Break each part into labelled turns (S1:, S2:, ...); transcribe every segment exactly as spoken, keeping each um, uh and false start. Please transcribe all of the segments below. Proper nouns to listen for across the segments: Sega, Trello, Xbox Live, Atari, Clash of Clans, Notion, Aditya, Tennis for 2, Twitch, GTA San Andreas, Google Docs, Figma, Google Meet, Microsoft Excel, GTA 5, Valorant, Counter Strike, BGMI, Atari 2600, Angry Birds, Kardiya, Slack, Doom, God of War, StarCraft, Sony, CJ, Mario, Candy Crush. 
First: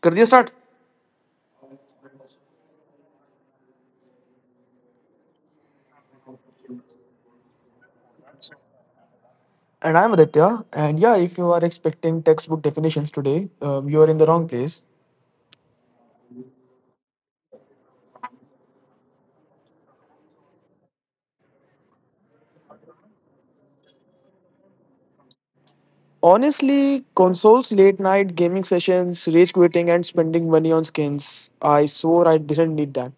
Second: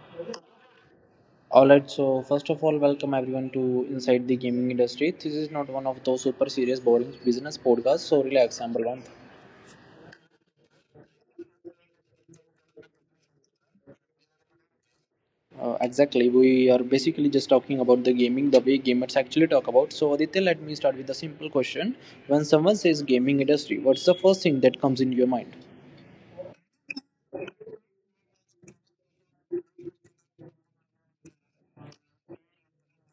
S1: Kardiya, start.
S2: Alright, so first of all, welcome everyone to Inside the Gaming Industry. This is not one of those super serious, boring business podcasts, so relax, number one.
S1: And I'm Aditya. And yeah, if you are expecting textbook definitions today, um, you are in the wrong place.
S2: Uh, exactly, we are basically just talking about the gaming the way gamers actually talk about. So, Aditya, let me start with a simple question. When someone says gaming industry, what's the first thing that comes into your mind?
S1: Honestly, consoles, late night gaming sessions, rage quitting, and spending money on skins, I swore I didn't need that.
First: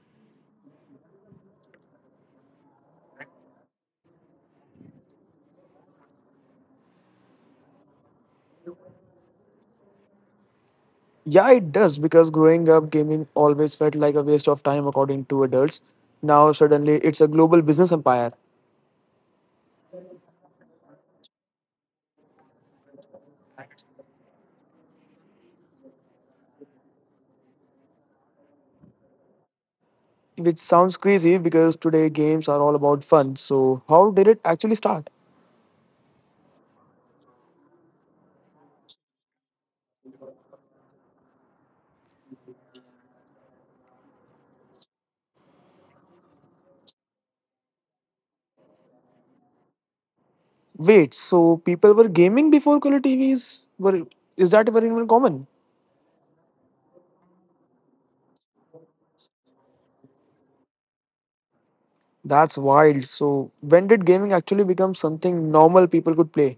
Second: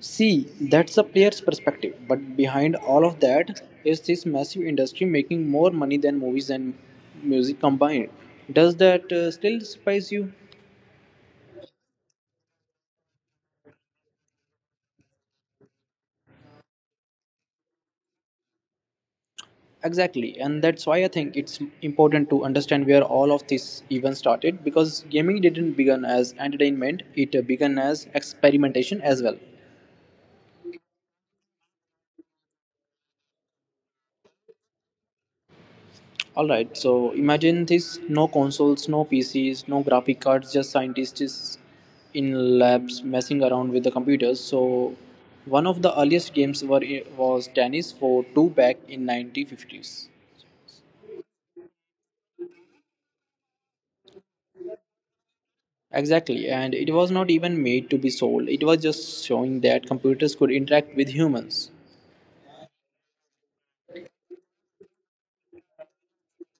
S2: See, that's a player's perspective, but behind all of that is this massive industry making more money than movies and music combined. Does that uh, still surprise you?
S1: Yeah, it does, because growing up, gaming always felt like a waste of time according to adults. Now, suddenly, it's a global business empire,
S2: Exactly, and that's why I think it's important to understand where all of this even started because gaming didn't begin as entertainment, it uh, began as experimentation as well.
S1: which sounds crazy because today games are all about fun. So, how did it actually start?
S2: Alright, so imagine this, no consoles, no P Cs, no graphic cards, just scientists in labs messing around with the computers. So, one of the earliest games were, was Tennis for two back in nineteen fifties.
S1: Wait, so people were gaming before color T Vs were, is that very even common?
S2: Exactly, and it was not even made to be sold. It was just showing that computers could interact with humans.
S1: That's wild. So when did gaming actually become something normal people could play?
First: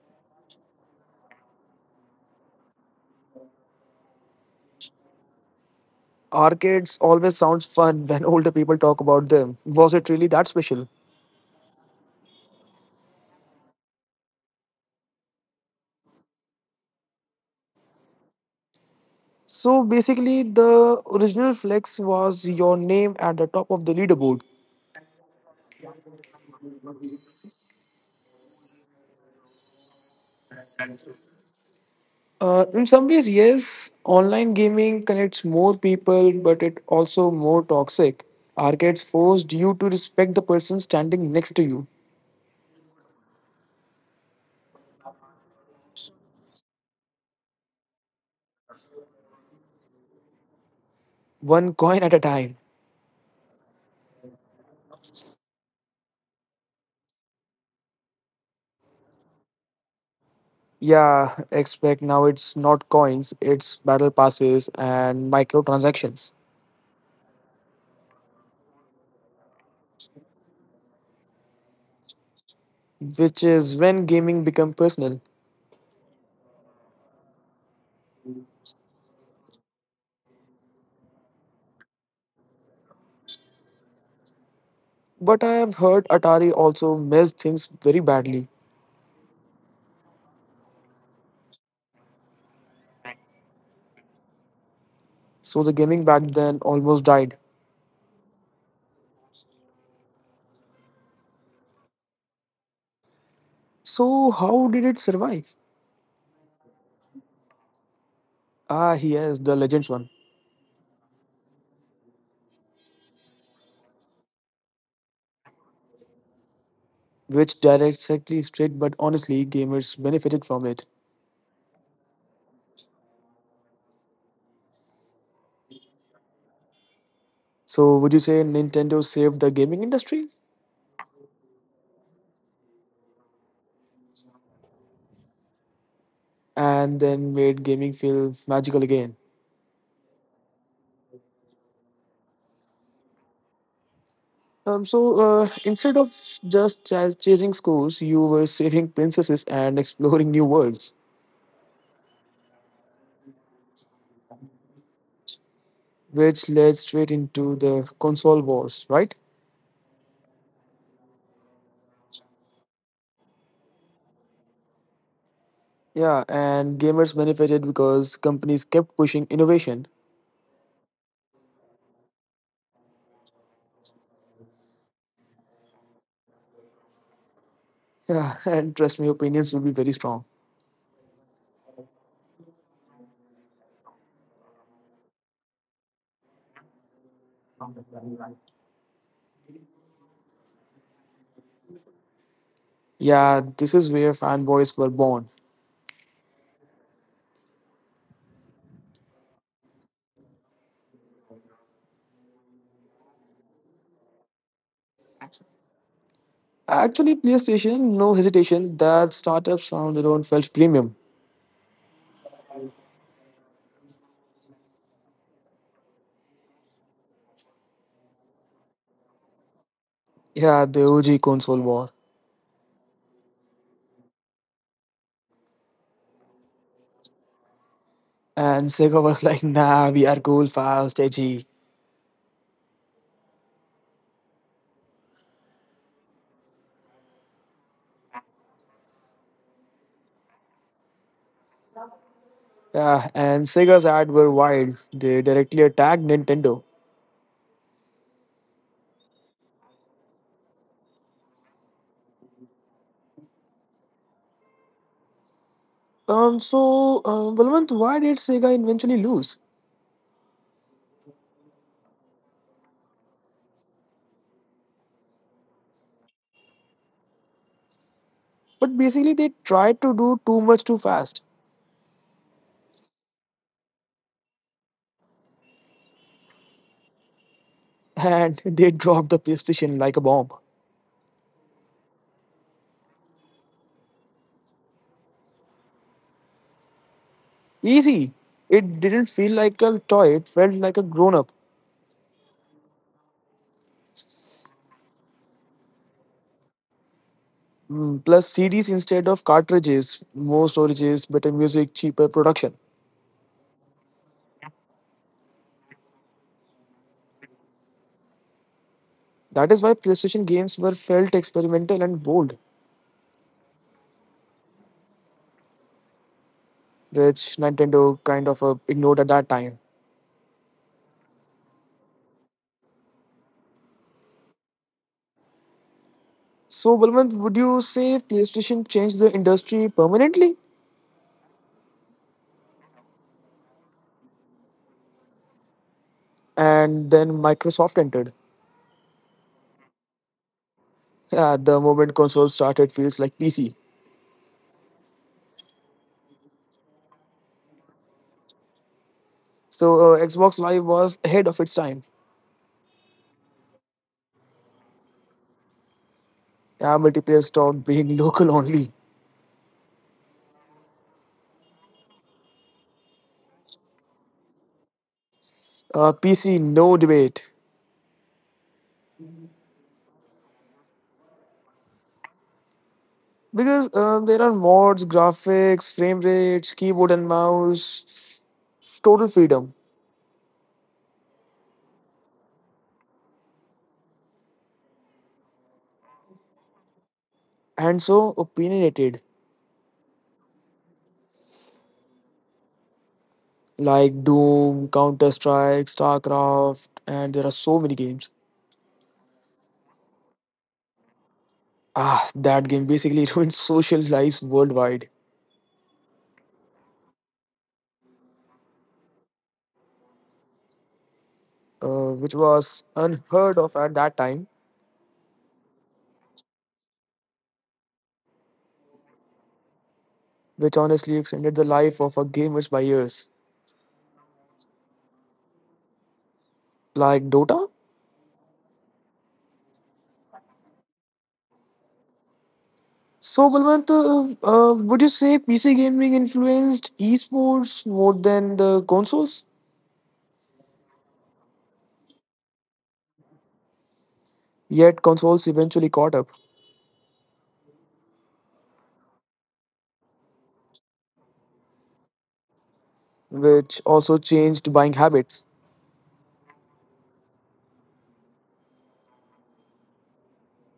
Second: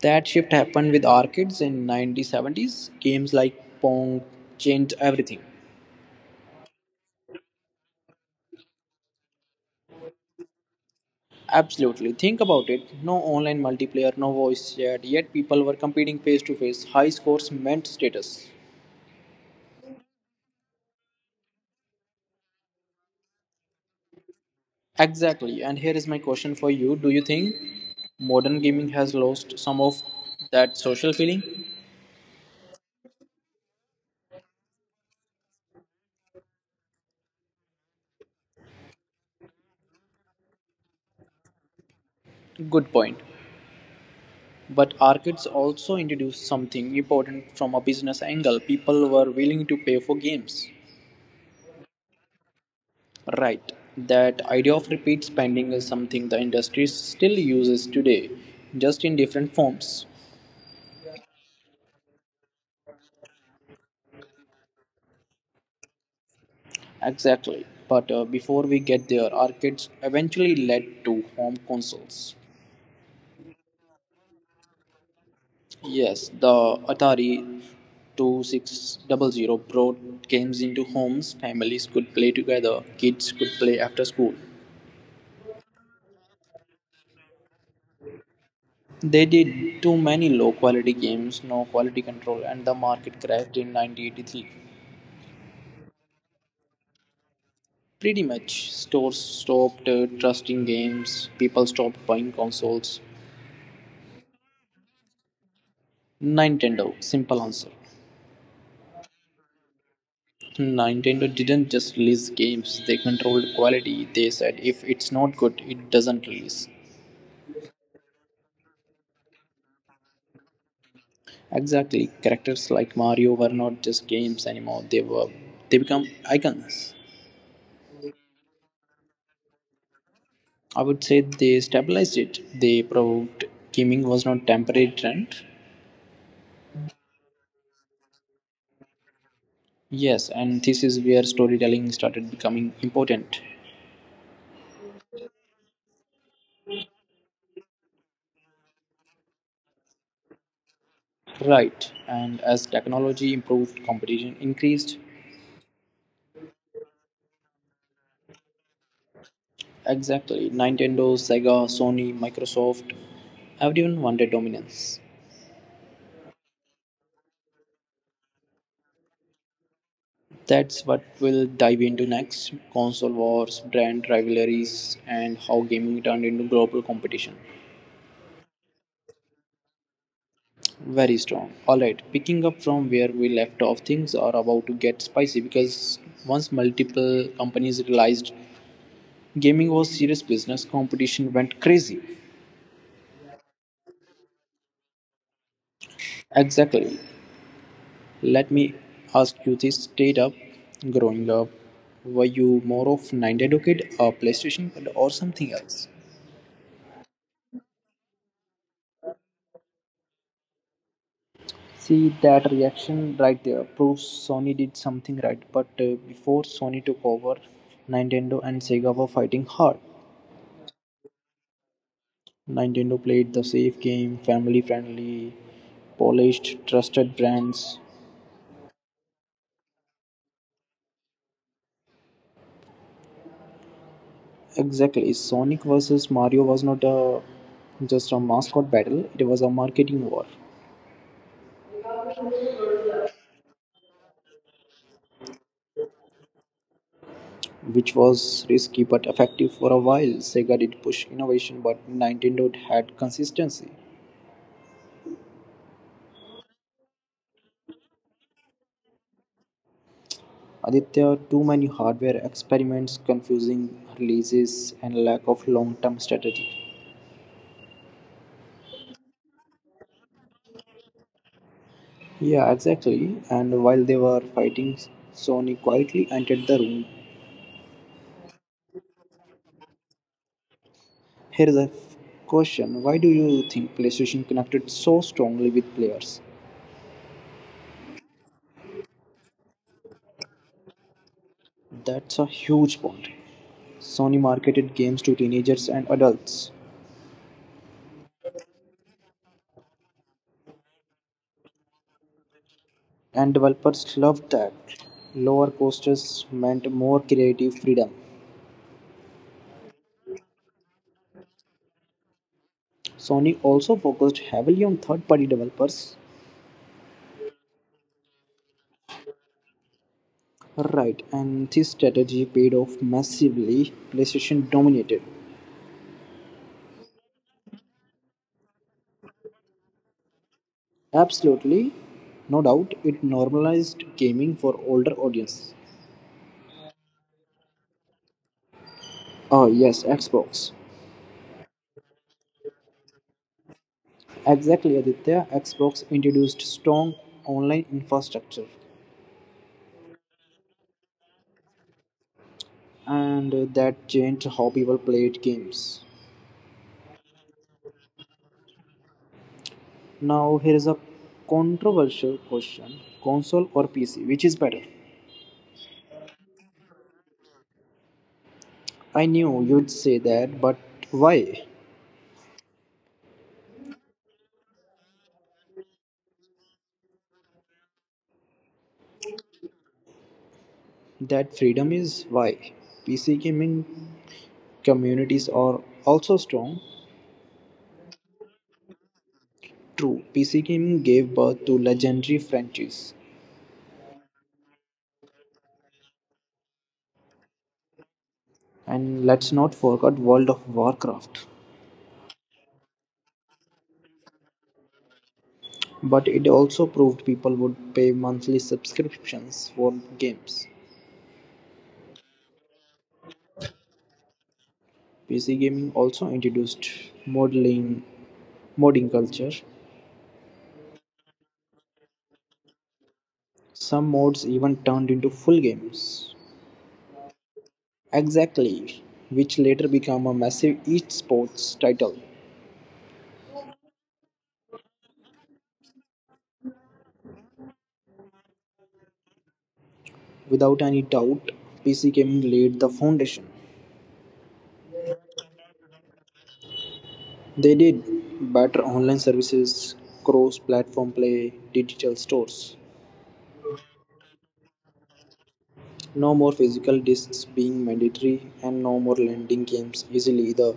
S2: That shift happened with arcades in nineteen seventies. Games like Pong changed everything.
S1: Arcades always sounds fun when older people talk about them. Was it really that special?
S2: Absolutely. Think about it. No online multiplayer, no voice chat, yet people were competing face to face. High scores meant status.
S1: So basically the original flex was your name at the top of the leaderboard.
S2: Exactly. And here is my question for you. Do you think modern gaming has lost some of that social feeling?
S1: Uh, in some ways, yes, online gaming connects more people, but it also more toxic. Arcades forced you to respect the person standing next to you.
S2: Good point. But arcades also introduced something important from a business angle. People were willing to pay for games.
S1: One coin at a time.
S2: Right. That idea of repeat spending is something the industry still uses today, just in different forms.
S1: Yeah, expect now it's not coins, it's battle passes and microtransactions,
S2: Exactly. But uh, before we get there, arcades eventually led to home consoles.
S1: which is when gaming become personal.
S2: Yes, the Atari twenty-six hundred brought games into homes. Families could play together, kids could play after school.
S1: But I have heard Atari also messed things very badly,
S2: They did too many low quality games, no quality control, and the market crashed in nineteen eighty-three.
S1: so the gaming back then almost died.
S2: Pretty much. Stores stopped uh, trusting games, people stopped buying consoles.
S1: So how did it survive?
S2: Nintendo, simple answer.
S1: Ah, yes, the Legends one,
S2: Nintendo didn't just release games, they controlled quality. They said if it's not good, it doesn't release.
S1: which directly straight, but honestly, gamers benefited from it.
S2: Exactly. Characters like Mario were not just games anymore, they were they become icons.
S1: So would you say Nintendo saved the gaming industry
S2: I would say they stabilized it. They proved gaming was not a temporary trend.
S1: and then made gaming feel magical again?
S2: Yes, and this is where storytelling started becoming important.
S1: Um, so uh, instead of just chas chasing scores, you were saving princesses and exploring new worlds,
S2: Right, and as technology improved, competition increased.
S1: which led straight into the console wars, right?
S2: Exactly. Nintendo, Sega, Sony, Microsoft, everyone wanted dominance.
S1: Yeah, and gamers benefited because companies kept pushing innovation.
S2: That's what we'll dive into next, console wars, brand rivalries, and how gaming turned into global competition.
S1: Yeah, and trust me, opinions will be very strong.
S2: Very strong. Alright, picking up from where we left off, things are about to get spicy because once multiple companies realized gaming was serious business, competition went crazy.
S1: Yeah, this is where fanboys were born.
S2: Exactly. Let me ask you this straight up. Growing up, were you more of Nintendo kid, a PlayStation kid, or something else?
S1: Actually, PlayStation, no hesitation, that startup sound alone felt premium.
S2: See, that reaction right there proves Sony did something right. But uh, before Sony took over, Nintendo and Sega were fighting hard.
S1: Yeah, the O G console war.
S2: Nintendo played the safe game, family friendly, polished, trusted brands.
S1: And Sega was like, nah, we are cool, fast, edgy.
S2: Exactly, Sonic versus Mario was not a just a mascot battle; it was a marketing war.
S1: Yeah, and Sega's ads were wild. They directly attacked Nintendo.
S2: Which was risky but effective for a while. Sega did push innovation, but Nintendo had consistency.
S1: Um, so, uh, Balwant, why did Sega eventually lose?
S2: Aditya, too many hardware experiments, confusing releases, and lack of long term strategy.
S1: But basically, they tried to do too much too fast,
S2: Yeah, exactly. And while they were fighting, Sony quietly entered the room.
S1: and they dropped the PlayStation like a bomb.
S2: Here's a f- question. Why do you think PlayStation connected so strongly with players?
S1: Easy. It didn't feel like a toy. It felt like a grown-up.
S2: That's a huge point. Sony marketed games to teenagers and adults.
S1: Mm, plus, C Ds instead of cartridges, more storages, better music, cheaper production.
S2: And developers loved that. Lower costs meant more creative freedom.
S1: That is why PlayStation games were felt experimental and bold,
S2: Sony also focused heavily on third party developers.
S1: which Nintendo kind of uh, ignored at that time.
S2: Right, and this strategy paid off massively. PlayStation dominated.
S1: So, Balwant, would you say PlayStation changed the industry permanently?
S2: Absolutely, no doubt, it normalized gaming for older audience.
S1: And then Microsoft entered.
S2: Oh, yes, Xbox.
S1: At the moment console started, feels like P C.
S2: Exactly, Aditya. Xbox introduced strong online infrastructure,
S1: So, uh, Xbox Live was ahead of its time.
S2: and that changed how people played games.
S1: Yeah, multiplayer stopped being local only.
S2: Now here is a controversial question: console or P C, which is better?
S1: Uh, P C, no debate.
S2: I knew you'd say that, but why?
S1: Because uh, there are mods, graphics, frame rates, keyboard and mouse, total freedom.
S2: That freedom is why. P C gaming communities are also strong.
S1: And so opinionated,
S2: True, P C gaming gave birth to legendary franchises,
S1: like Doom, Counter Strike, StarCraft, and there are so many games.
S2: and let's not forget World of Warcraft.
S1: Ah, that game basically ruined social lives worldwide,
S2: But it also proved people would pay monthly subscriptions for games.
S1: uh, which was unheard of at that time,
S2: P C gaming also introduced modeling modding culture.
S1: which honestly extended the life of our gamers by years.
S2: Some modes even turned into full games.
S1: Like Dota?
S2: Exactly, which later became a massive esports title.
S1: So, Balwant, uh, uh, would you say P C gaming influenced esports more than the consoles?
S2: Without any doubt, P C gaming laid the foundation.
S1: Yet, consoles eventually caught up,
S2: They did better online services, cross platform play, digital stores.
S1: which also changed buying habits.
S2: No more physical discs being mandatory, and no more lending games easily either.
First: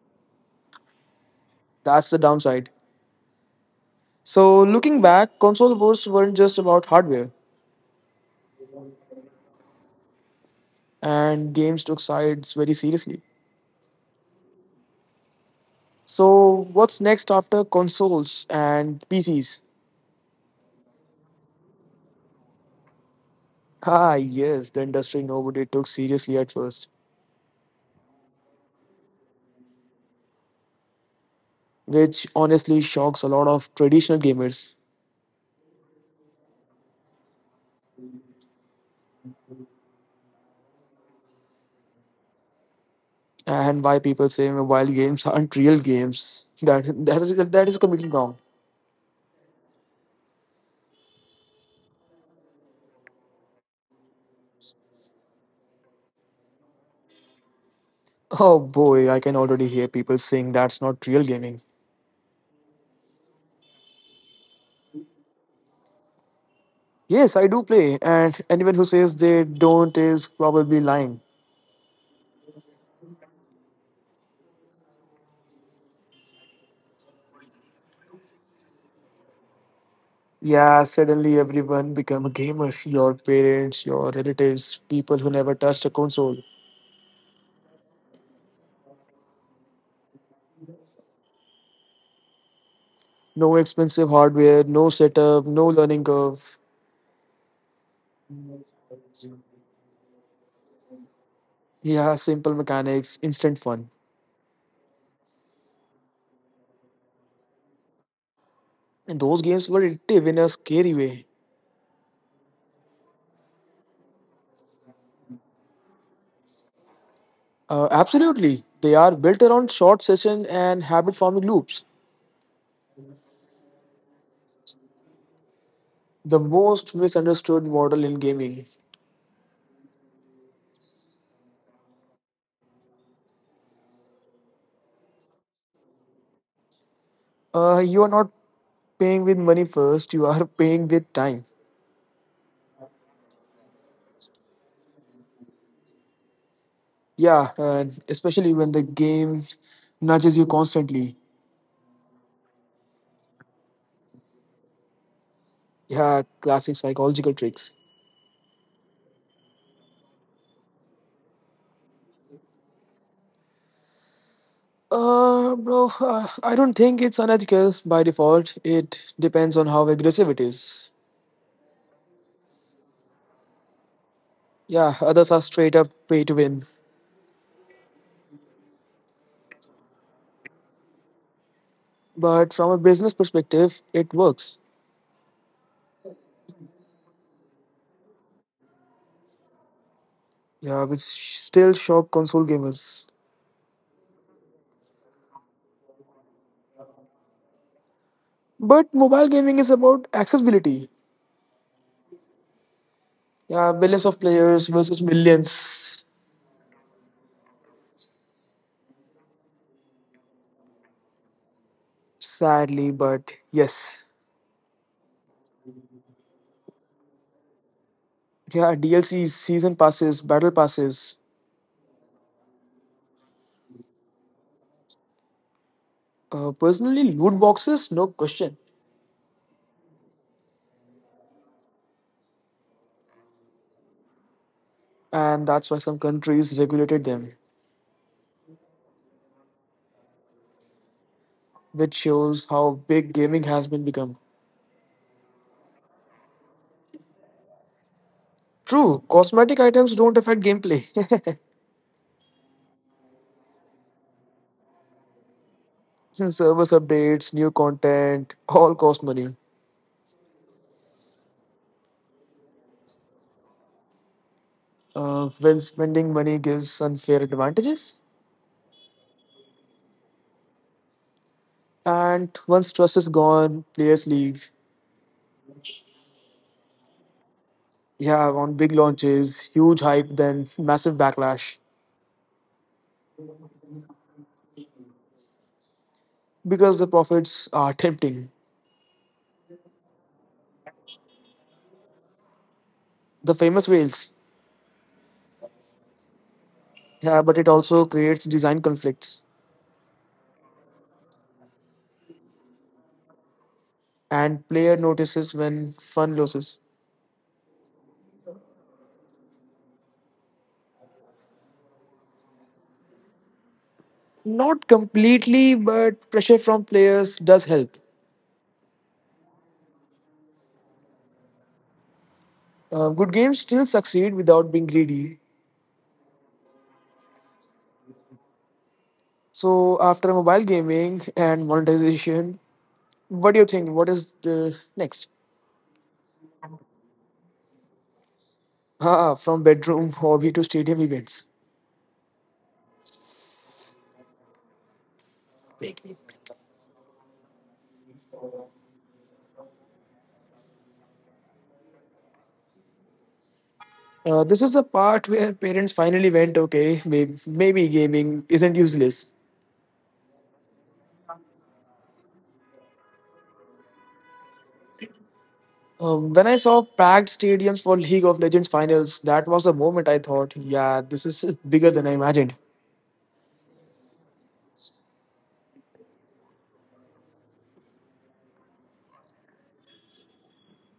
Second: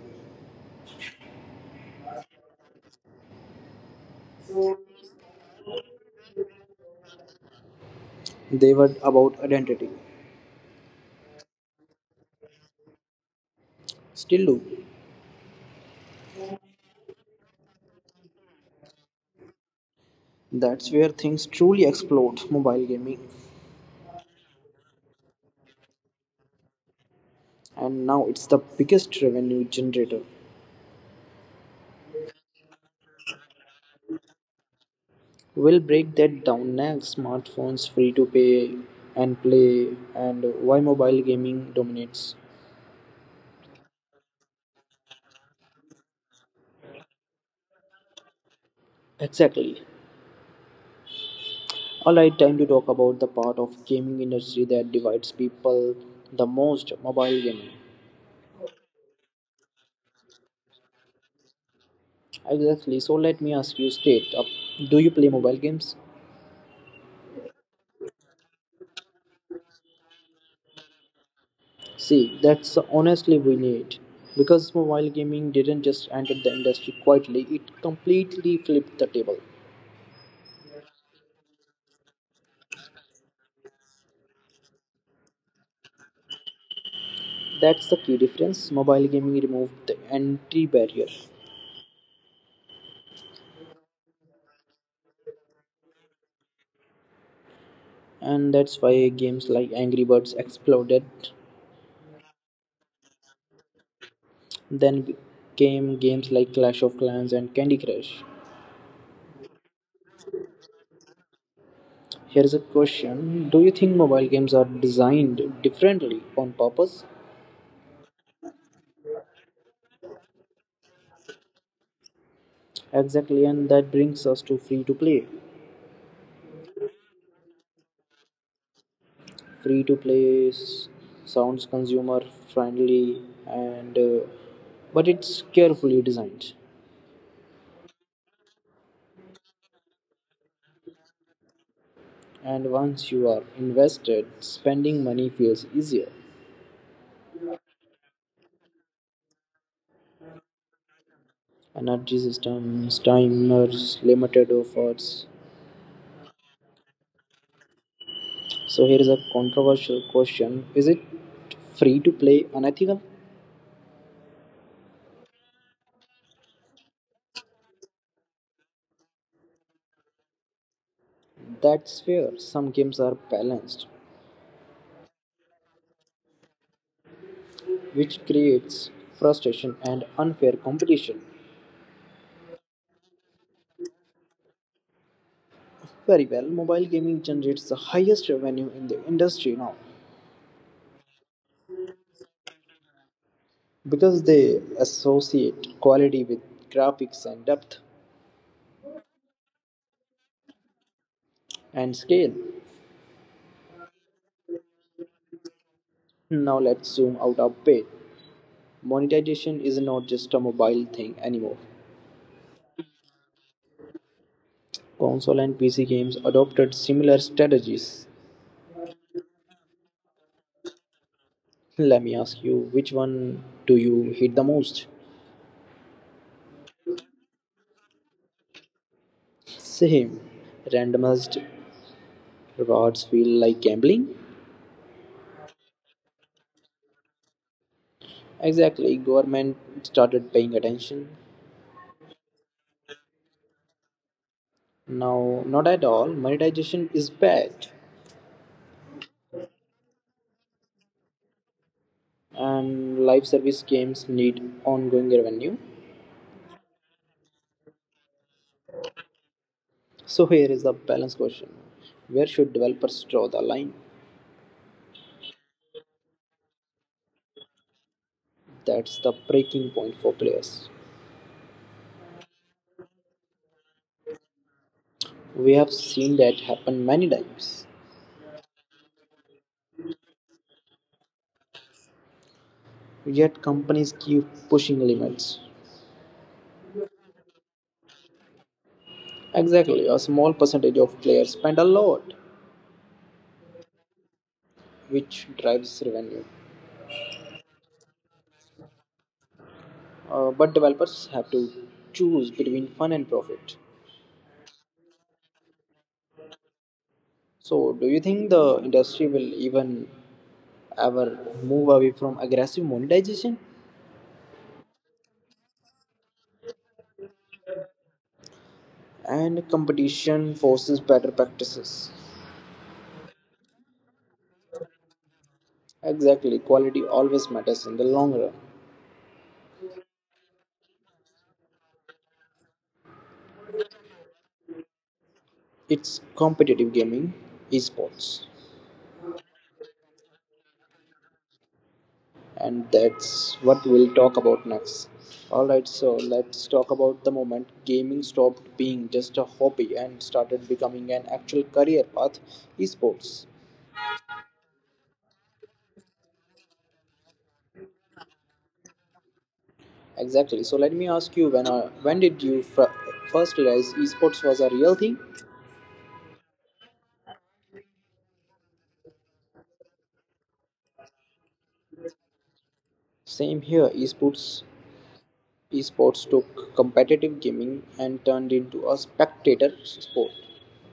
S1: That's the downside. So, looking back, console wars weren't just about hardware,
S2: They were about identity.
S1: and games took sides very seriously.
S2: Still do.
S1: So, what's next after consoles and P Cs?
S2: That's where things truly explode, mobile gaming,
S1: Ah, yes, the industry nobody took seriously at first,
S2: and now it's the biggest revenue generator.
S1: which honestly shocks a lot of traditional gamers.
S2: We'll break that down next. Smartphones, free to pay and play, and why mobile gaming dominates.
S1: And why people say mobile games aren't real games? That that is, that is completely wrong.
S2: Exactly. Alright, time to talk about the part of gaming industry that divides people the most, mobile gaming.
S1: Oh boy, I can already hear people saying that's not real gaming.
S2: Exactly. So let me ask you straight up. Do you play mobile games?
S1: Yes, I do play, and anyone who says they don't is probably lying.
S2: See, that's honestly we need. Because mobile gaming didn't just enter the industry quietly, it completely flipped the table.
S1: Yeah, suddenly everyone become a gamer. Your parents, your relatives, people who never touched a console.
S2: That's the key difference. Mobile gaming removed the entry barrier.
S1: No expensive hardware, no setup, no learning curve.
S2: And that's why games like Angry Birds exploded.
S1: He has simple mechanics, instant fun.
S2: Then came games like Clash of Clans and Candy Crush.
S1: And those games were addictive in a scary way.
S2: Here's a question. Do you think mobile games are designed differently on purpose?
S1: Uh, absolutely. They are built around short session and habit forming loops.
S2: Exactly, and that brings us to free to play.
S1: The most misunderstood model in gaming.
S2: Free to play sounds consumer friendly and uh, but it's carefully designed.
S1: Uh, you are not paying with money first, you are paying with time.
S2: And once you are invested, spending money feels easier.
S1: Yeah, and especially when the game nudges you constantly.
S2: Energy Systems Timers Limited offers.
S1: Yeah, classic psychological tricks.
S2: So here is a controversial question. Is it free to play unethical?
S1: Uh, bro, uh, I don't think it's unethical by default. It depends on how aggressive it is.
S2: That's fair. Some games are balanced,
S1: Yeah, others are straight up pay to win.
S2: which creates frustration and unfair competition.
S1: But from a business perspective, it works.
S2: Very well, mobile gaming generates the highest revenue in the industry now
S1: Yeah, which still shock console gamers.
S2: because they associate quality with graphics and depth
S1: But mobile gaming is about accessibility.
S2: and scale.
S1: Yeah, billions of players versus millions.
S2: Now let's zoom out a bit. Monetization is not just a mobile thing anymore.
S1: Sadly, but yes.
S2: Console and P C games adopted similar strategies.
S1: Yeah, D L Cs, season passes, battle passes.
S2: Let me ask you, which one do you hate the most?
S1: Uh, personally, loot boxes, no question.
S2: Same. Randomized rewards feel like gambling?
S1: And that's why some countries regulated them.
S2: Exactly. Government started paying attention.
S1: Which shows how big gaming has been become.
S2: Now, not at all. Monetization is bad.
S1: True, cosmetic items don't affect gameplay.
S2: And live service games need ongoing revenue.
S1: Service updates, new content, all cost money.
S2: So, here is the balance question. Where should developers draw the line?
S1: Uh, when spending money gives unfair advantages,
S2: That's the breaking point for players.
S1: and once trust is gone, players leave.
S2: We have seen that happen many times.
S1: Yeah, on big launches, huge hype, then massive backlash
S2: Yet companies keep pushing limits.
S1: because the profits are tempting.
S2: Exactly, a small percentage of players spend a lot,
S1: The famous whales.
S2: which drives revenue.
S1: Yeah, but it also creates design conflicts,
S2: Uh, but developers have to choose between fun and profit.
S1: and player notices when fun loses.
S2: So, do you think the industry will even ever move away from aggressive monetization?
S1: Not completely, but pressure from players does help.
S2: And competition forces better practices.
S1: Uh, good games still succeed without being greedy.
S2: Exactly, quality always matters in the long run.
S1: So, after mobile gaming and monetization, what do you think? What is the next?
S2: It's competitive gaming, esports.
S1: Ah, from bedroom hobby to stadium events.
S2: And that's what we'll talk about next. Alright, so let's talk about the moment gaming stopped being just a hobby and started becoming an actual career path, esports.
S1: Uh, this is the part where parents finally went, okay, maybe, maybe gaming isn't useless.
S2: Exactly. So let me ask you, when uh, when did you fr- first realize esports was a real thing?
S1: Um, when I saw packed stadiums for League of Legends finals, that was the moment I thought, yeah, this is bigger than I imagined.
S2: Same here. Esports esports took competitive gaming and turned into a spectator sport.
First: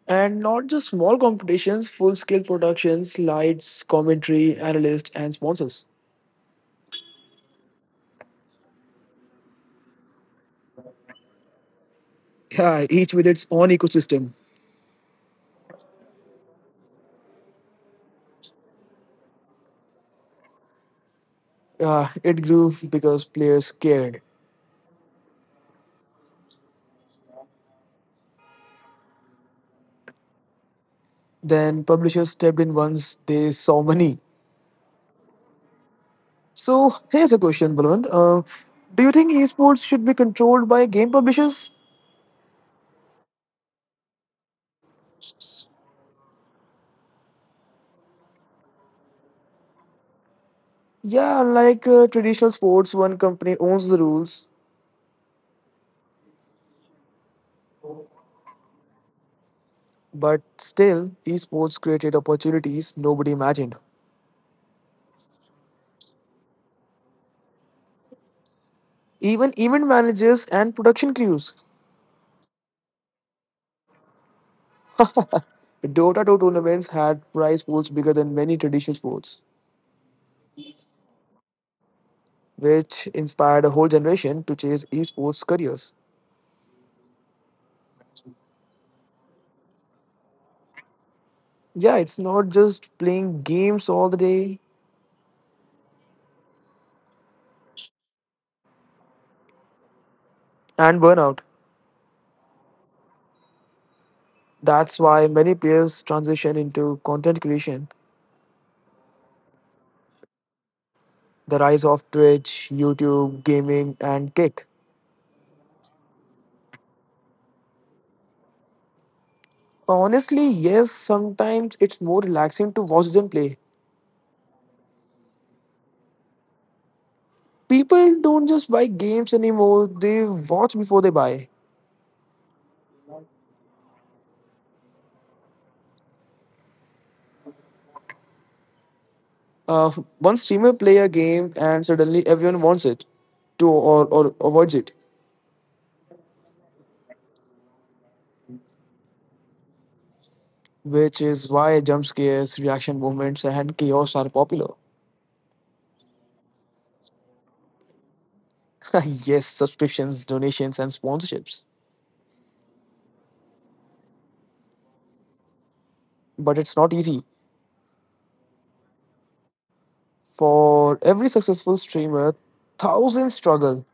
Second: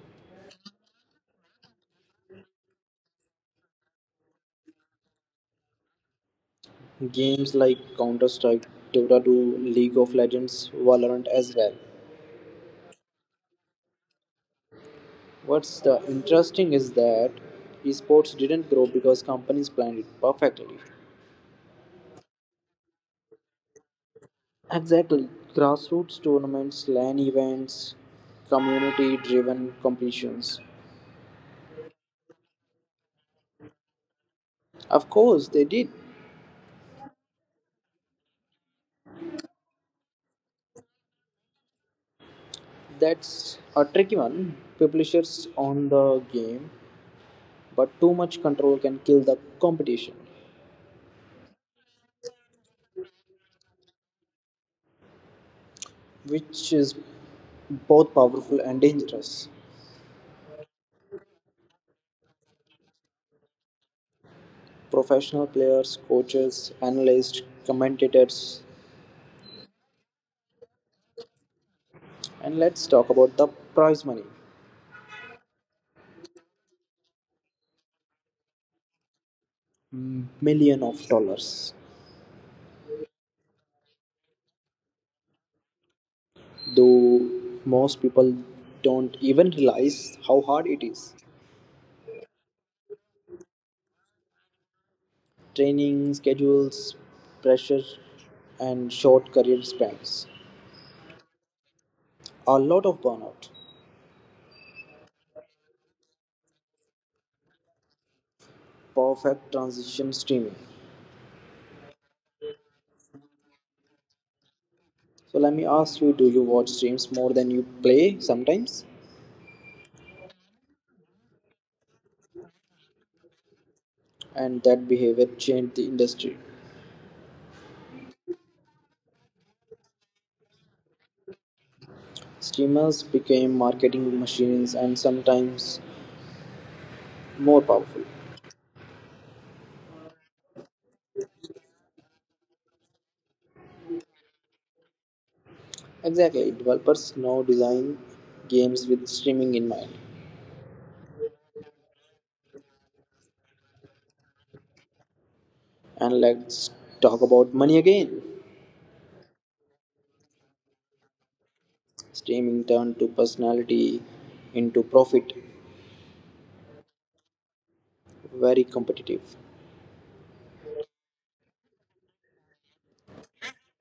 S1: And not just small competitions, full scale productions, lights, commentary, analysts, and sponsors.
S2: Games like Counter Strike, Dota two, League of Legends, Valorant as well.
S1: Yeah, each with its own ecosystem.
S2: What's the interesting is that esports didn't grow because companies planned it perfectly.
S1: Uh, it grew because players cared.
S2: Exactly. Grassroots tournaments, LAN events, community driven competitions.
S1: Then publishers stepped in once they saw money.
S2: Of course, they did.
S1: So here's a question, Balwant. Uh, do you think esports should be controlled by game publishers?
S2: That's a tricky one. Publishers own the game, but too much control can kill the competition,
S1: Yeah, like uh, traditional sports, one company owns the rules,
S2: which is both powerful and dangerous.
S1: but still, esports created opportunities nobody imagined.
S2: Professional players, coaches, analysts, commentators.
S1: Even event managers and production crews.
S2: And let's talk about the prize money.
S1: Dota two tournaments had prize pools bigger than many traditional sports,
S2: Million of dollars.
S1: which inspired a whole generation to chase esports careers.
S2: Though most people don't even realize how hard it is.
S1: Yeah, it's not just playing games all the day
S2: Training, schedules, pressure, and short career spans.
S1: and burnout.
S2: A lot of burnout.
S1: That's why many players transition into content creation,
S2: Perfect transition, streaming.
S1: the rise of Twitch, YouTube, gaming, and Kick.
S2: So let me ask you, do you watch streams more than you play sometimes?
S1: Honestly, yes, sometimes it's more relaxing to watch than play.
S2: And that behavior changed the industry.
S1: People don't just buy games anymore, they watch before they buy.
S2: Streamers became marketing machines and sometimes more powerful.
S1: Uh, one streamer play a game and suddenly everyone wants it to, or, or avoids it,
S2: Exactly, developers now design games with streaming in mind.
S1: which is why jump scares, reaction movements, and chaos are popular.
S2: And let's talk about money again.
S1: Yes, subscriptions, donations, and sponsorships.
S2: Streaming turned to personality into profit,
S1: But it's not easy.
S2: very competitive.
S1: For every successful streamer, thousands struggle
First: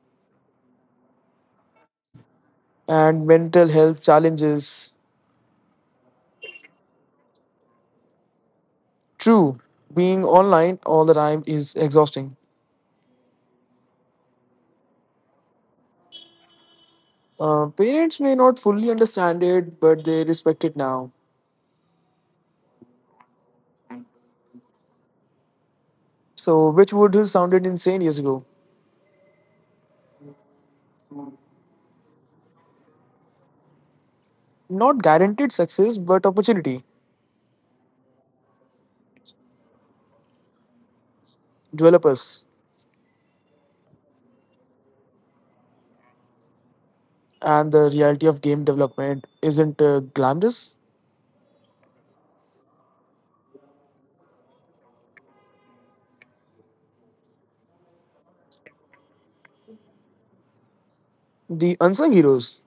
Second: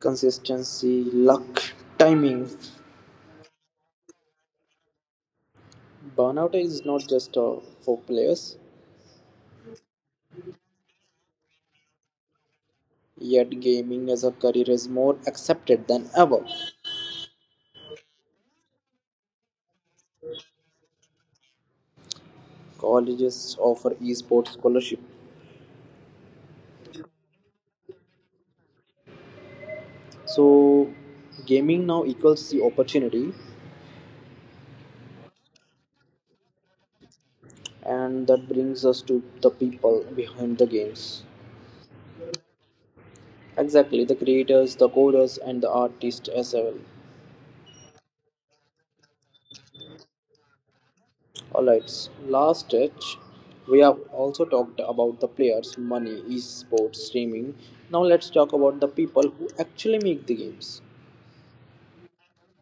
S2: Consistency, luck, timing.
S1: and mental health challenges.
S2: Burnout is not just uh, for players,
S1: True, being online all the time is exhausting.
S2: yet gaming as a career is more accepted than ever.
S1: Uh, parents may not fully understand it, but they respect it now.
S2: Colleges offer esports scholarship.
S1: So, which would have sounded insane years ago?
S2: So gaming now equals the opportunity.
S1: Not guaranteed success, but opportunity.
S2: And that brings us to the people behind the games,
S1: Developers
S2: exactly the creators, the coders, and the artists as well.
S1: and the reality of game development isn't uh, glamorous.
S2: Alright, last stretch, we have also talked about the players money, esports, streaming. Now let's talk about the people who actually make the games,
S1: The unsung heroes.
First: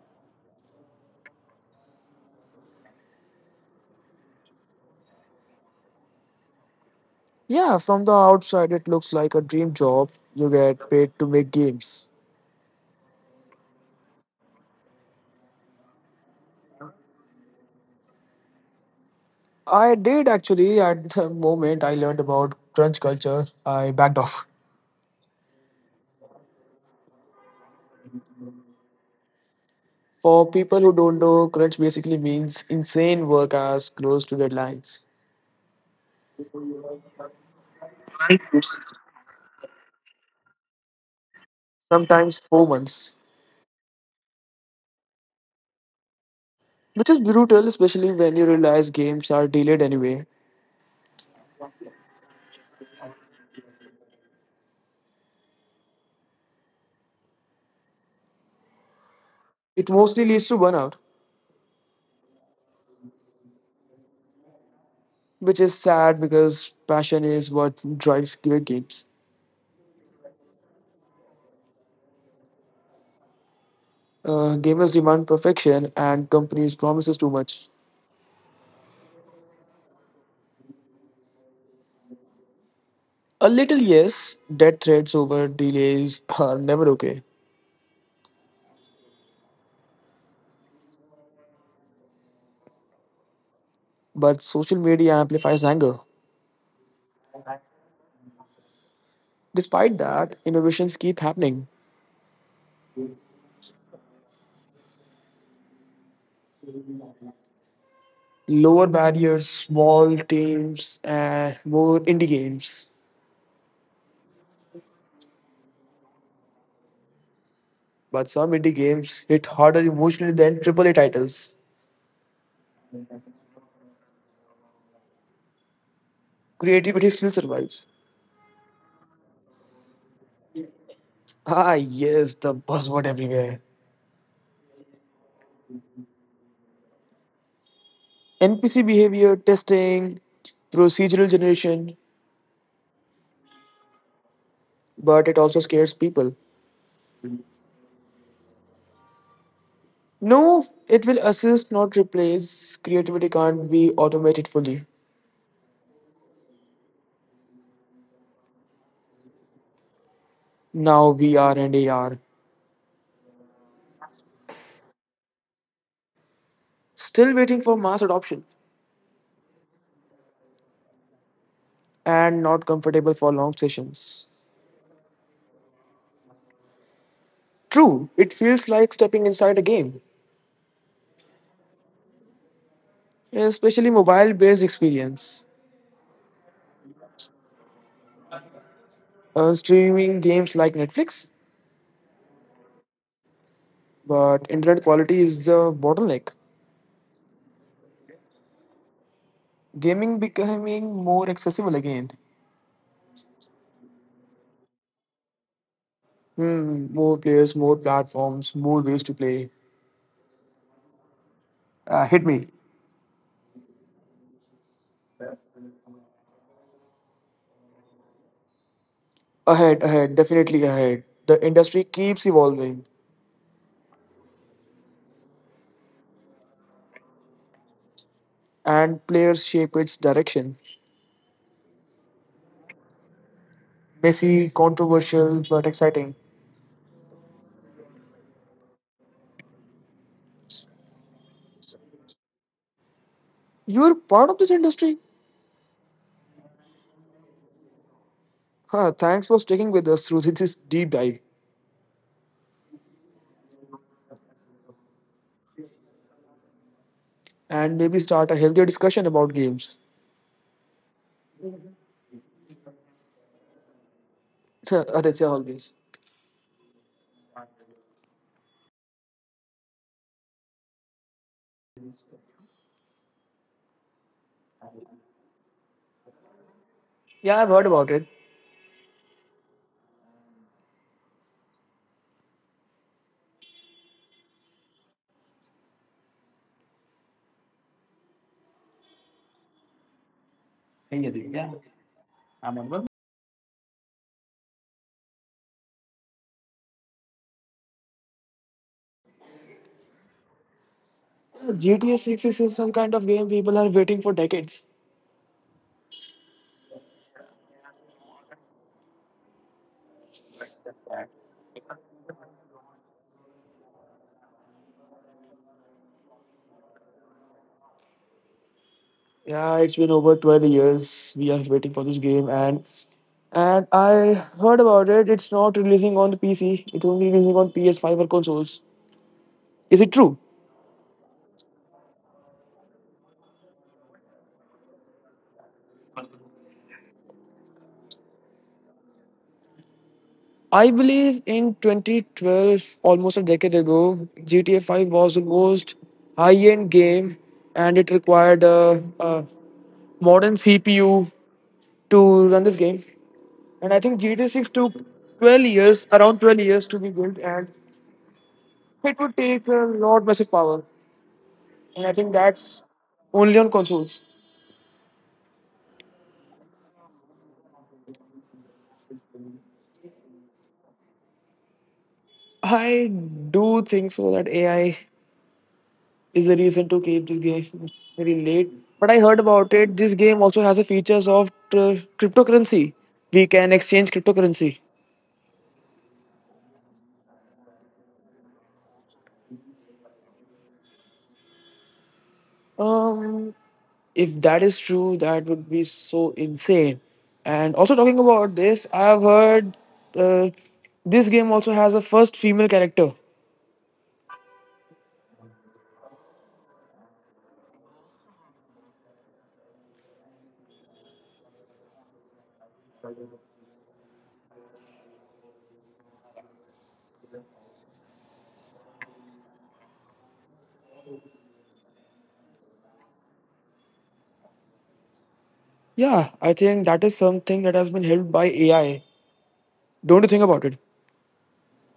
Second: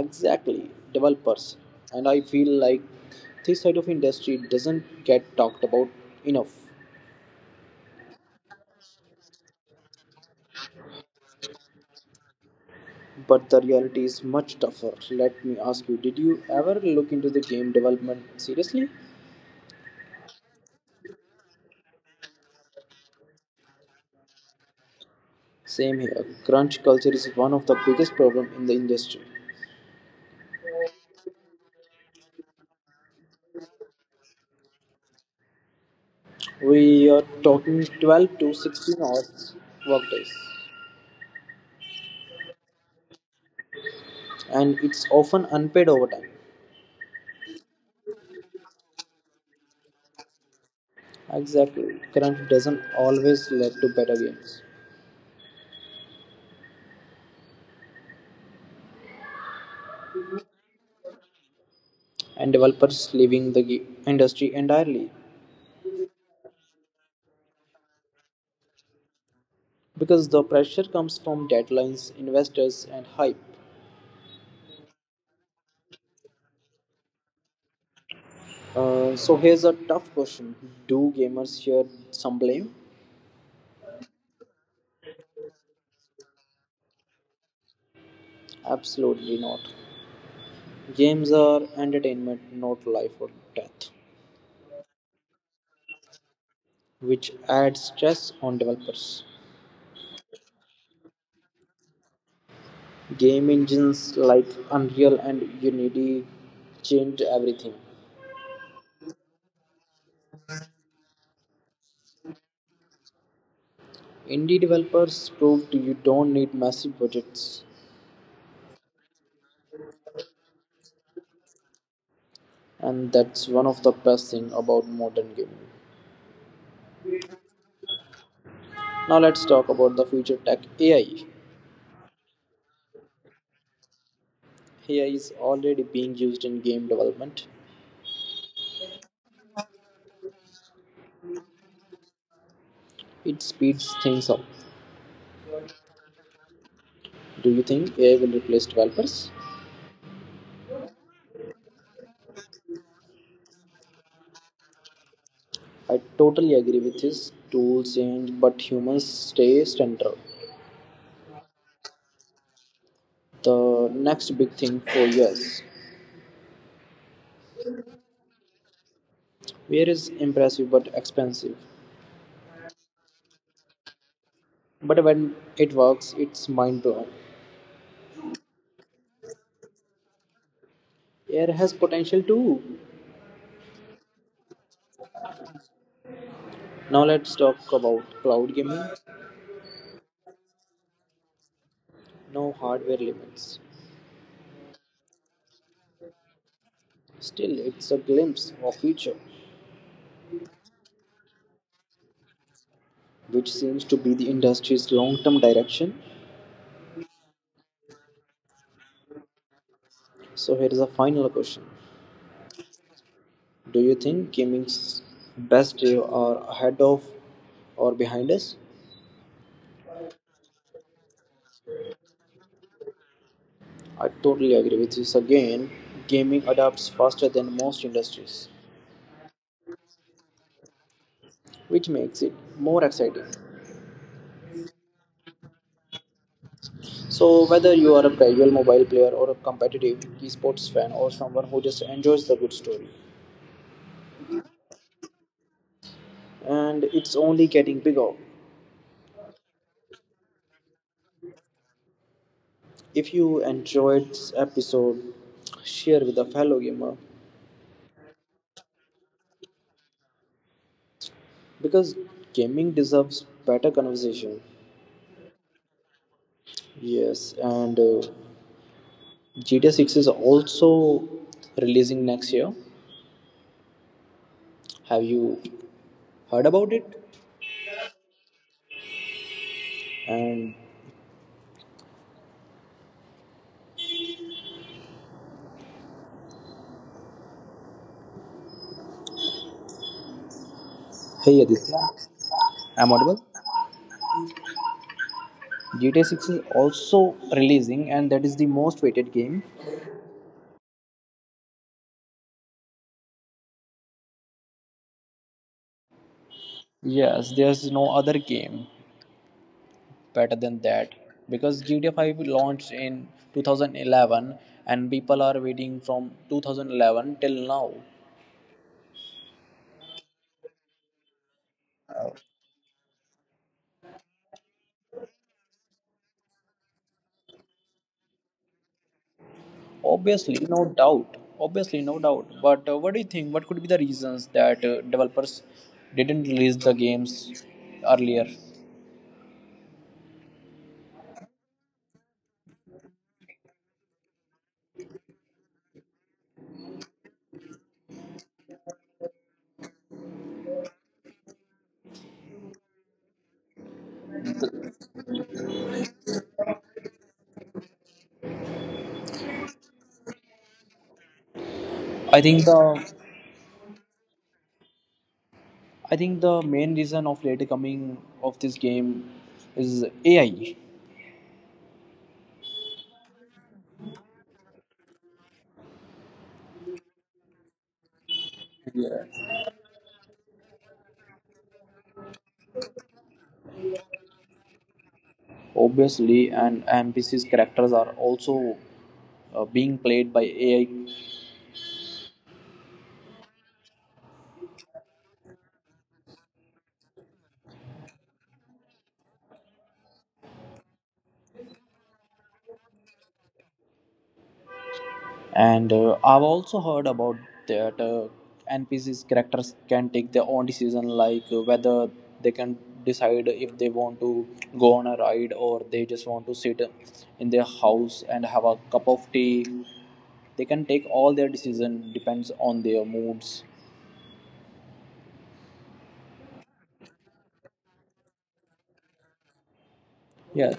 S2: exactly developers. And I feel like this side of industry doesn't get talked about enough.
S1: Yeah, from the outside, it looks like a dream job. You get paid to make games.
S2: But the reality is much tougher. Let me ask you, did you ever look into the game development seriously?
S1: I did actually, at the moment I learned about crunch culture, I backed off.
S2: Same here. Crunch culture is one of the biggest problem in the industry.
S1: For people who don't know, crunch basically means insane work hours close to deadlines.
S2: We are talking twelve to sixteen hours workdays,
S1: Sometimes four months.
S2: and it's often unpaid overtime.
S1: Which is brutal, especially when you realize games are delayed anyway.
S2: Exactly. Crunch doesn't always lead to better games,
S1: It mostly leads to burnout,
S2: and developers leaving the ge- industry entirely
S1: which is sad because passion is what drives great games.
S2: because the pressure comes from deadlines, investors, and hype.
S1: Uh, gamers demand perfection, and companies promises too much.
S2: Uh, so here's a tough question. Do gamers share some blame?
S1: A little yes, death threats over delays are never okay,
S2: Absolutely not. Games are entertainment, not life or death,
S1: but social media amplifies anger.
S2: which adds stress on developers.
S1: Despite that, innovations keep happening.
S2: Game engines like Unreal and Unity changed everything.
S1: Lower barriers, small teams, and more indie games.
S2: Indie developers proved you don't need massive budgets,
S1: But some indie games hit harder emotionally than triple A titles.
S2: and that's one of the best things about modern gaming.
S1: Creativity still survives.
S2: Now let's talk about the future tech, A I.
S1: Ah, yes, the buzzword everywhere.
S2: A I is already being used in game development.
S1: N P C behavior testing, procedural generation,
S2: It speeds things up.
S1: but it also scares people.
S2: Do you think A I will replace developers?
S1: No, it will assist, not replace. Creativity can't be automated fully.
S2: I totally agree with his tools change, but humans stay central.
S1: Now V R and A R.
S2: The next big thing for years.
S1: Still waiting for mass adoption
S2: Wear is impressive but expensive.
S1: and not comfortable for long sessions.
S2: But when it works, it's mind blowing.
S1: True, it feels like stepping inside a game,
S2: A I has potential too.
S1: especially mobile based experience.
S2: Now let's talk about cloud gaming.
S1: Uh, streaming games like Netflix,
S2: No hardware limits.
S1: but internet quality is the bottleneck.
S2: Still, it's a glimpse of future,
S1: Gaming becoming more accessible again.
S2: which seems to be the industry's long-term direction.
S1: Hmm, more players, more platforms, more ways to play.
S2: So here is a final question.
S1: Uh, hit me.
S2: Do you think gaming's best days are ahead of or behind us?
S1: Ahead, ahead, definitely ahead. The industry keeps evolving
S2: I totally agree with this. Again, gaming adapts faster than most industries,
S1: and players shape its direction.
S2: which makes it more exciting.
S1: Messy, controversial, but exciting.
S2: So, whether you are a casual mobile player or a competitive esports fan or someone who just enjoys the good story,
S1: You're part of this industry?
S2: and it's only getting bigger.
S1: Huh, thanks for sticking with us through this deep dive
S2: If you enjoyed this episode, share with a fellow gamer
S1: and maybe start a healthier discussion about games.
S2: because gaming deserves better conversation.
S1: Huh. Aditya always.
S2: Yes, and uh, G T A six is also releasing next year. Have you heard about it?
S1: Yeah, I've heard about it.
S2: And hey Aditya, I'm audible. G T A six is also releasing and that is the most weighted game.
S1: G T A six is some kind of game people are waiting for decades.
S2: Yes, there's no other game better than that because G T A five launched in twenty eleven and people are waiting from two thousand eleven till now.
S1: Yeah, it's been over twelve years. We are waiting for this game, and and I heard about it. It's not releasing on the P C. It's only releasing on P S five or consoles. Is it true?
S2: Obviously, no doubt. Obviously, no doubt. But uh, what do you think? What could be the reasons that uh, developers didn't release the games earlier?
S1: I believe in twenty twelve, almost a decade ago, G T A five was the most high-end game, and it required a, a modern C P U to run this game. And I think G T A six took twelve years, around twelve years, to be built, and it would take a lot massive power. And I think
S2: I
S1: that's
S2: think the
S1: only on consoles.
S2: I think the main reason of later coming of this game is A I.
S1: I do think so that A I is the reason to keep this game very late. But I heard about
S2: Yeah.
S1: it. This game also has the features of uh, cryptocurrency. We can exchange cryptocurrency.
S2: Obviously, and N P Cs characters are also uh, being played by A I.
S1: Um, if that is true, that would be so insane. And also talking about this, I've heard uh, this game also has a first female character.
S2: And uh, I've also heard about that uh, NPCs characters can take their own decision, like uh, whether they can decide if they want to go on a ride or they just want to sit in their house and have a cup of tea. They can take all their decision depends on their moods.
S1: Yeah, I think that is something that has been helped by A I. Don't you think about it?
S2: Yeah,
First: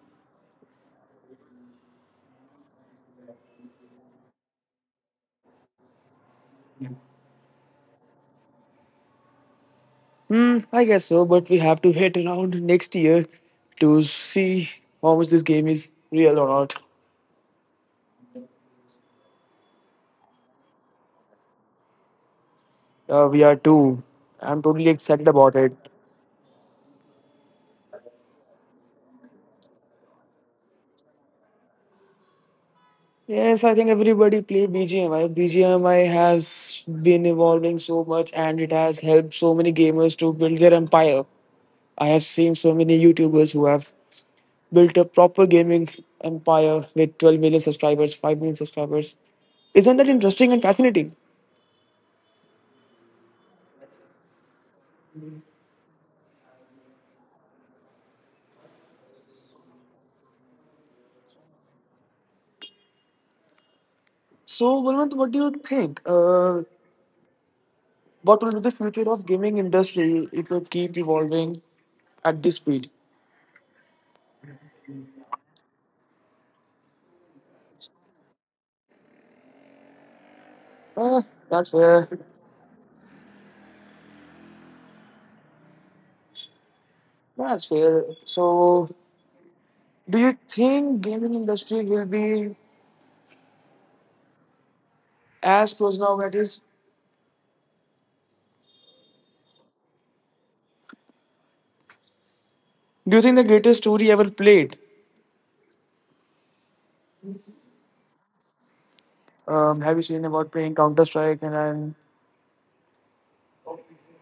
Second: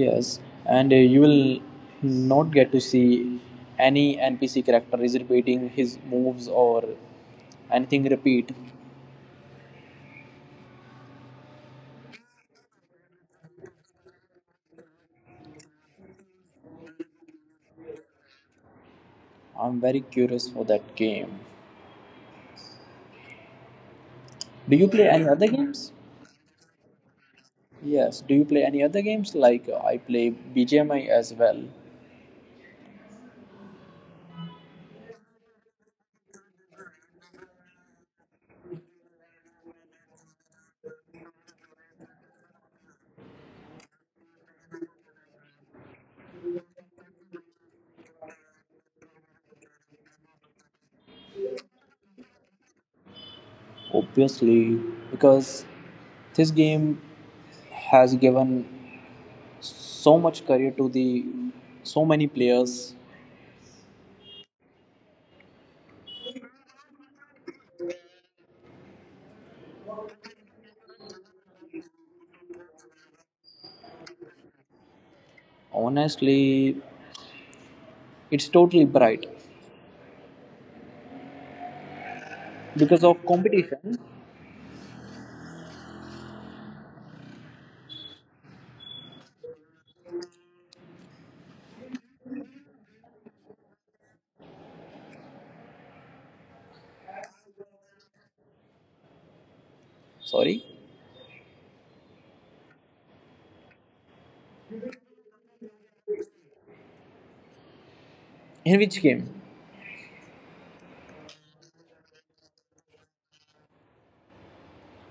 S2: yes, and uh, you will not get to see any NPC character is repeating his moves or anything repeat.
S1: Hmm, I guess so, but we have to wait around next year to see how much this game is real or not.
S2: I'm very curious for that game.
S1: Uh, we are too.
S2: Do you
S1: I'm
S2: play
S1: totally
S2: any other
S1: excited about
S2: games?
S1: it.
S2: Yes. Do you play any other games? Like uh, I play B G M I as well,
S1: Yes, I think everybody play B G M I. B G M I has been evolving so much and it has helped so many gamers to build their empire. I have seen so many YouTubers who have built a proper gaming empire with twelve million subscribers, five million subscribers. Isn't that interesting and fascinating?
S2: obviously, because this game has given so much career to the so many players.
S1: So, Valvant, what do you think? Uh, What will be the future of gaming industry if it keep evolving at this speed?
S2: Honestly, it's totally bright
S1: Uh, that's fair.
S2: because of competition.
S1: That's fair. So, do you think gaming industry will be as close now that is?
S2: Sorry,
S1: Do you think the greatest story ever played?
S2: in which game?
S1: Um, have you seen about playing Counter Strike and then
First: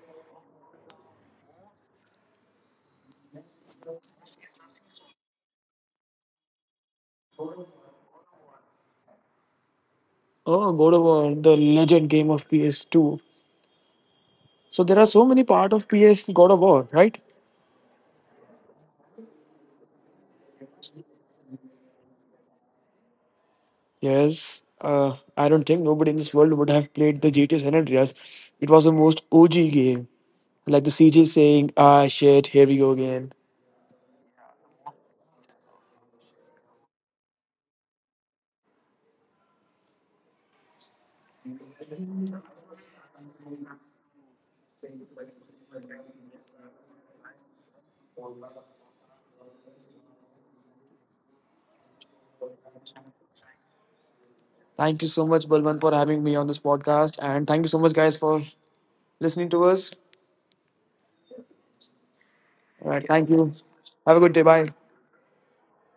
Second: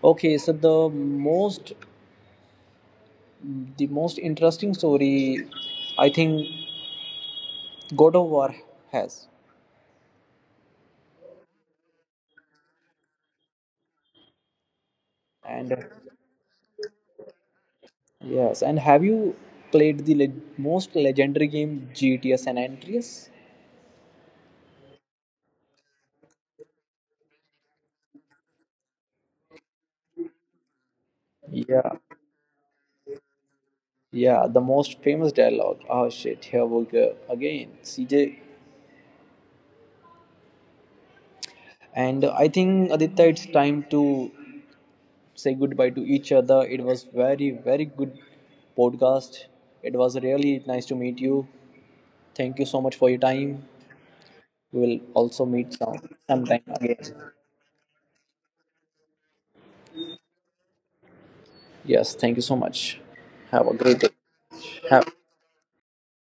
S2: Okay, so the most the most interesting story, I think God of War has.
S1: oh God of War, the legend game of P S two? So there are so many
S2: And uh,
S1: part of P S God of War, right?
S2: yes, and have you played the le- most legendary game G T A San Andreas?
S1: Yes, uh, I don't think nobody in this world would have played the G T A San Andreas. It was the most O G game. Like the C J saying,
S2: Yeah,
S1: ah, shit, here we go again.
S2: yeah, the most famous dialogue. Oh shit, here we go again, C J. And I think Aditya, it's time to say goodbye to each other. It was very, very good podcast. It was really nice to meet you. Thank you so much for your time. We will
S1: Thank you
S2: also
S1: so much,
S2: meet
S1: Balwant,
S2: some
S1: for having me
S2: sometime
S1: on this
S2: again.
S1: podcast. And thank you so much, guys, for listening to us.
S2: Yes, thank you so much.
S1: All right, thank
S2: Have a
S1: you.
S2: great day.
S1: Have a good day. Bye.
S2: How.